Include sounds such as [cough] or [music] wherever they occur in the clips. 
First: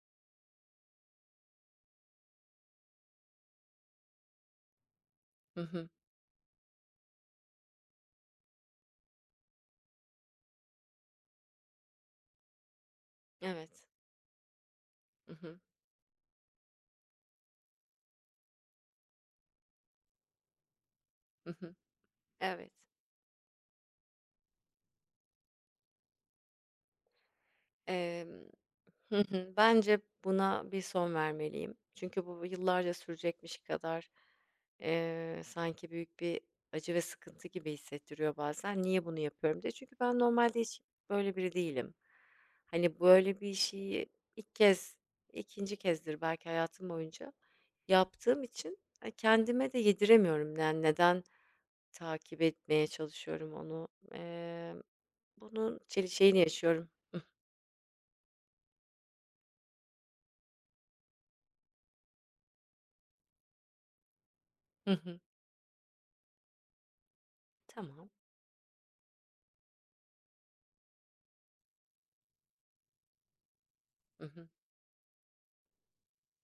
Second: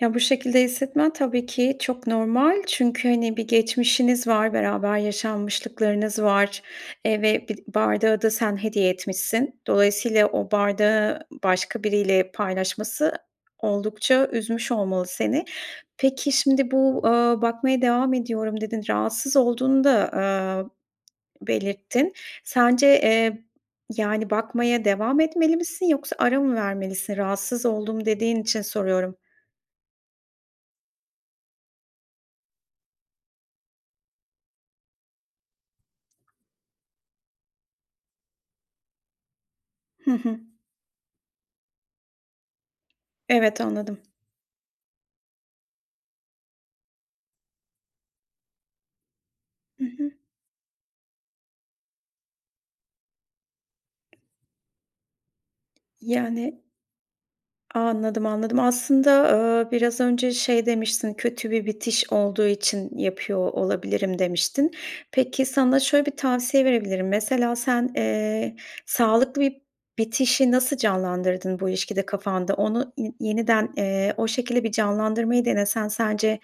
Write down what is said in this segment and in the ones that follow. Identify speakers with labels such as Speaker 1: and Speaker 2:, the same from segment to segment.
Speaker 1: Ya, bu şekilde hissetmen tabii ki çok normal. Çünkü, hani, bir geçmişiniz var, beraber
Speaker 2: Hı hı.
Speaker 1: yaşanmışlıklarınız var, eee, ve bi bardağı da sen hediye etmişsin. Dolayısıyla, o bardağı başka biriyle paylaşması
Speaker 2: Evet.
Speaker 1: oldukça üzmüş olmalı
Speaker 2: Hı
Speaker 1: seni.
Speaker 2: hı.
Speaker 1: Peki, şimdi bu, eee, bakmaya devam ediyorum dedin, rahatsız olduğunu da, eee,
Speaker 2: Hı hı.
Speaker 1: belirttin.
Speaker 2: Evet.
Speaker 1: Sence, eee, yani, bakmaya devam etmeli misin yoksa ara mı vermelisin? Rahatsız oldum
Speaker 2: Emm,
Speaker 1: dediğin için
Speaker 2: hı
Speaker 1: soruyorum.
Speaker 2: hı, bence buna bir son vermeliyim. Çünkü bu b yıllarca sürecekmiş kadar, eee, sanki büyük bir acı ve sıkıntı gibi hissettiriyor bazen. Niye bunu yapıyorum diye. Çünkü
Speaker 1: Hı
Speaker 2: ben
Speaker 1: hı.
Speaker 2: normalde hiç böyle biri değilim hani böyle bir
Speaker 1: Evet, anladım.
Speaker 2: şeyi ilk kez 2. kezdir belki hayatım boyunca yaptığım için kendime de
Speaker 1: Hı hı.
Speaker 2: yediremiyorum. Yani neden takip etmeye çalışıyorum onu, eee, bunun çeli şeyini
Speaker 1: Yani
Speaker 2: yaşıyorum. [chuckles]
Speaker 1: Anladım, anladım. Aslında, eee, biraz önce şey demiştin, kötü bir bitiş olduğu için yapıyor olabilirim demiştin.
Speaker 2: Hı hı.
Speaker 1: Peki, sana şöyle bir tavsiye verebilirim. Mesela, sen,
Speaker 2: Tamam.
Speaker 1: eee, sağlıklı bir bitişi nasıl canlandırdın bu ilişkide kafanda? Onu, i yeniden, eee,
Speaker 2: I
Speaker 1: o
Speaker 2: hı.
Speaker 1: şekilde bir canlandırmayı denesen sence,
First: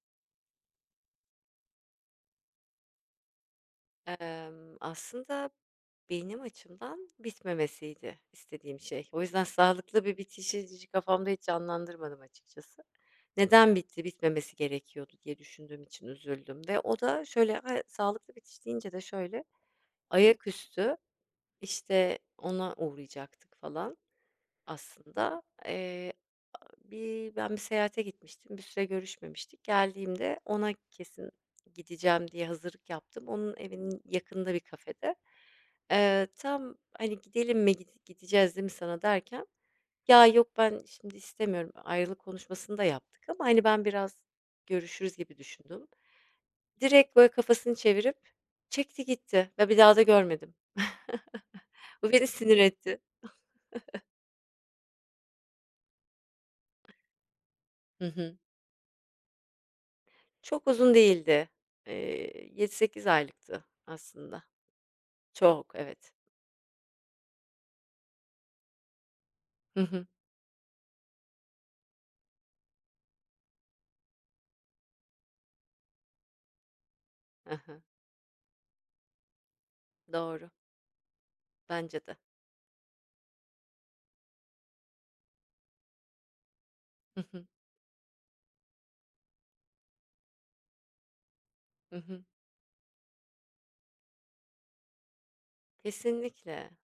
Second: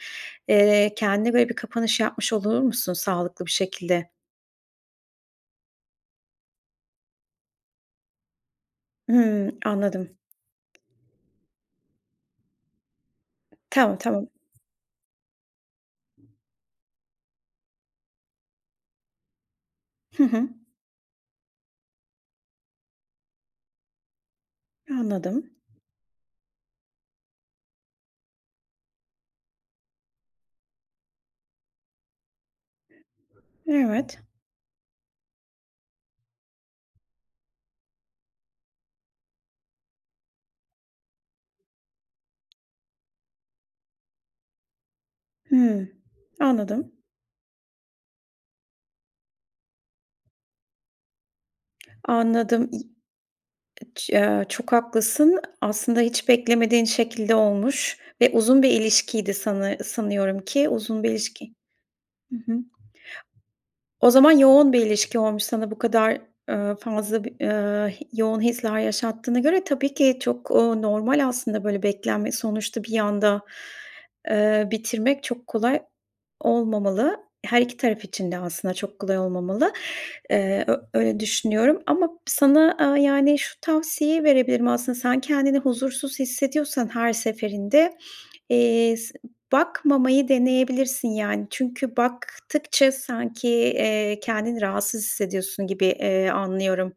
Speaker 1: eee, kendine böyle bir kapanış yapmış olur musun sağlıklı bir şekilde?
Speaker 2: Emm, aslında benim açımdan bitmemesiydi istediğim şey. O yüzden
Speaker 1: Hımm.
Speaker 2: sağlıklı bir
Speaker 1: Anladım.
Speaker 2: bitişi ci kafamda hiç canlandırmadım açıkçası. Neden
Speaker 1: Tamam,
Speaker 2: bitti,
Speaker 1: tamam.
Speaker 2: bitmemesi gerekiyordu diye düşündüğüm için üzüldüm ve o da şöyle, a sağlıklı bitiş deyince de şöyle
Speaker 1: Hı hı.
Speaker 2: ayaküstü, işte, ona uğrayacaktık falan aslında.
Speaker 1: Anladım.
Speaker 2: Eee, aaa, bir ben bir seyahate gitmiştim, bir süre görüşmemiştik. Geldiğimde ona kesin gideceğim diye hazırlık yaptım. Onun evinin
Speaker 1: Evet.
Speaker 2: yakınında bir kafede. Eee, tam hani gidelim mi git gideceğiz değil mi sana derken, ya yok ben şimdi istemiyorum, ayrılık konuşmasını da yaptık ama hani ben biraz görüşürüz gibi düşündüm.
Speaker 1: Hımm, anladım.
Speaker 2: Direkt böyle kafasını çevirip çekti gitti ve bir daha da görmedim. [chuckles] Bu beni sinir
Speaker 1: Anladım. İ
Speaker 2: etti. [chuckles]
Speaker 1: ç eee, çok haklısın. Aslında hiç beklemediğin şekilde olmuş
Speaker 2: Hı
Speaker 1: ve
Speaker 2: hı.
Speaker 1: uzun bir ilişkiydi sanı sanıyorum
Speaker 2: Çok
Speaker 1: ki
Speaker 2: uzun
Speaker 1: uzun bir
Speaker 2: değildi,
Speaker 1: ilişki Hı
Speaker 2: eee,
Speaker 1: hı.
Speaker 2: 7 8 aylıktı
Speaker 1: O zaman
Speaker 2: aslında.
Speaker 1: yoğun bir ilişki olmuş sana
Speaker 2: Çok,
Speaker 1: bu
Speaker 2: evet.
Speaker 1: kadar, eee, fazla, b iii, yoğun hisler yaşattığına göre.
Speaker 2: Hı
Speaker 1: Tabii
Speaker 2: hı.
Speaker 1: ki çok, ooo, normal aslında böyle beklenme sonuçta bir anda, eee, bitirmek çok kolay olmamalı.
Speaker 2: E
Speaker 1: Her iki
Speaker 2: he.
Speaker 1: taraf için de aslında çok kolay olmamalı.
Speaker 2: Doğru.
Speaker 1: Eee, ö öyle düşünüyorum
Speaker 2: Bence
Speaker 1: ama
Speaker 2: de.
Speaker 1: sana, eee, yani, şu tavsiyeyi verebilirim aslında sen kendini huzursuz hissediyorsan her
Speaker 2: Hı hı.
Speaker 1: seferinde, eee, s bakmamayı deneyebilirsin, yani.
Speaker 2: Hı
Speaker 1: Çünkü
Speaker 2: hı.
Speaker 1: baktıkça sanki, eee, kendini rahatsız hissediyorsun gibi, iii,
Speaker 2: Kesinlikle,
Speaker 1: anlıyorum.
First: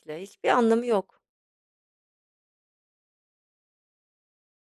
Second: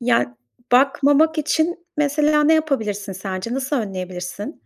Speaker 1: Ya, ııı,
Speaker 2: hiçbir anlamı yok.
Speaker 1: bakmamak için, mesela, ne yapabilirsin sence? Nasıl önleyebilirsin?